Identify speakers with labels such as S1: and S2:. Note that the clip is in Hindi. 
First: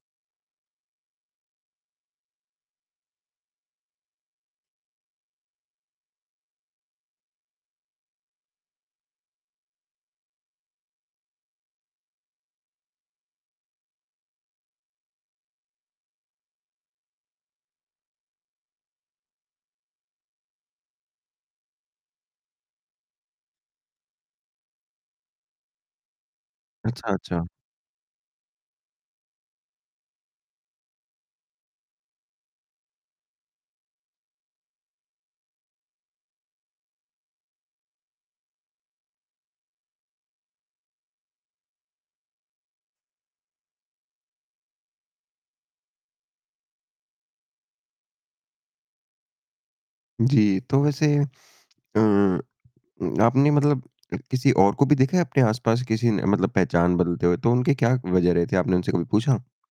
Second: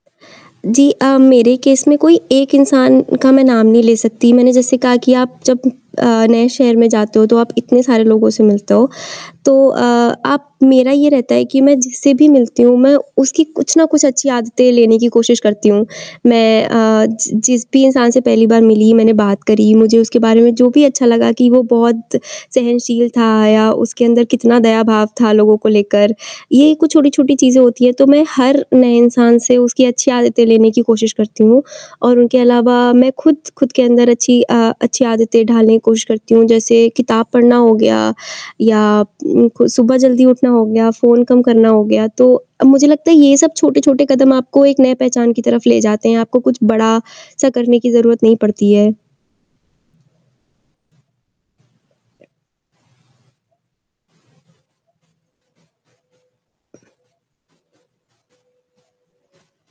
S1: जी। अ, मेरे केस में कोई एक इंसान का मैं नाम नहीं ले सकती, मैंने जैसे कहा कि आप जब अ, नए शहर में जाते हो तो आप इतने सारे लोगों से मिलते हो तो अ, आप मेरा ये रहता है कि मैं जिससे भी मिलती हूँ मैं उसकी कुछ ना कुछ अच्छी आदतें लेने की कोशिश करती हूँ। मैं अ, ज जिस भी इंसान से पहली बार मिली, मैंने बात करी, मुझे उसके बारे में जो भी अच्छा लगा कि वो बहुत सहनशील था या उसके अंदर कितना दयाभाव था लोगों को लेकर, ये कुछ
S2: अच्छा,
S1: छोटी-छोटी
S2: अच्छा।
S1: चीज़ें होती हैं तो मैं हर नए इंसान से उसकी अच्छी आदतें लेने की कोशिश करती हूँ और उनके अलावा मैं खुद, खुद के अंदर अच्छी अ, अच्छी आदतें ढालने की कोशिश करती हूँ जैसे किताब पढ़ना हो गया या उम, खु सुबह जल्दी उठना हो गया, फ़ोन कम करना हो गया। तो अ, मुझे लगता है ये सब छोटे-छोटे कदम आपको एक नए पहचान की तरफ ले जाते हैं आपको कुछ बड़ा-सा करने की ज़रूरत नहीं पड़ती है।
S2: जी, तो वैसे अ उम, आपने मतलब किसी और को भी देखा है अपने आस-पास किसी न मतलब पहचान बदलते हुए तो उनके क्या वजह रहे थे? आपने उनसे कभी पूछा?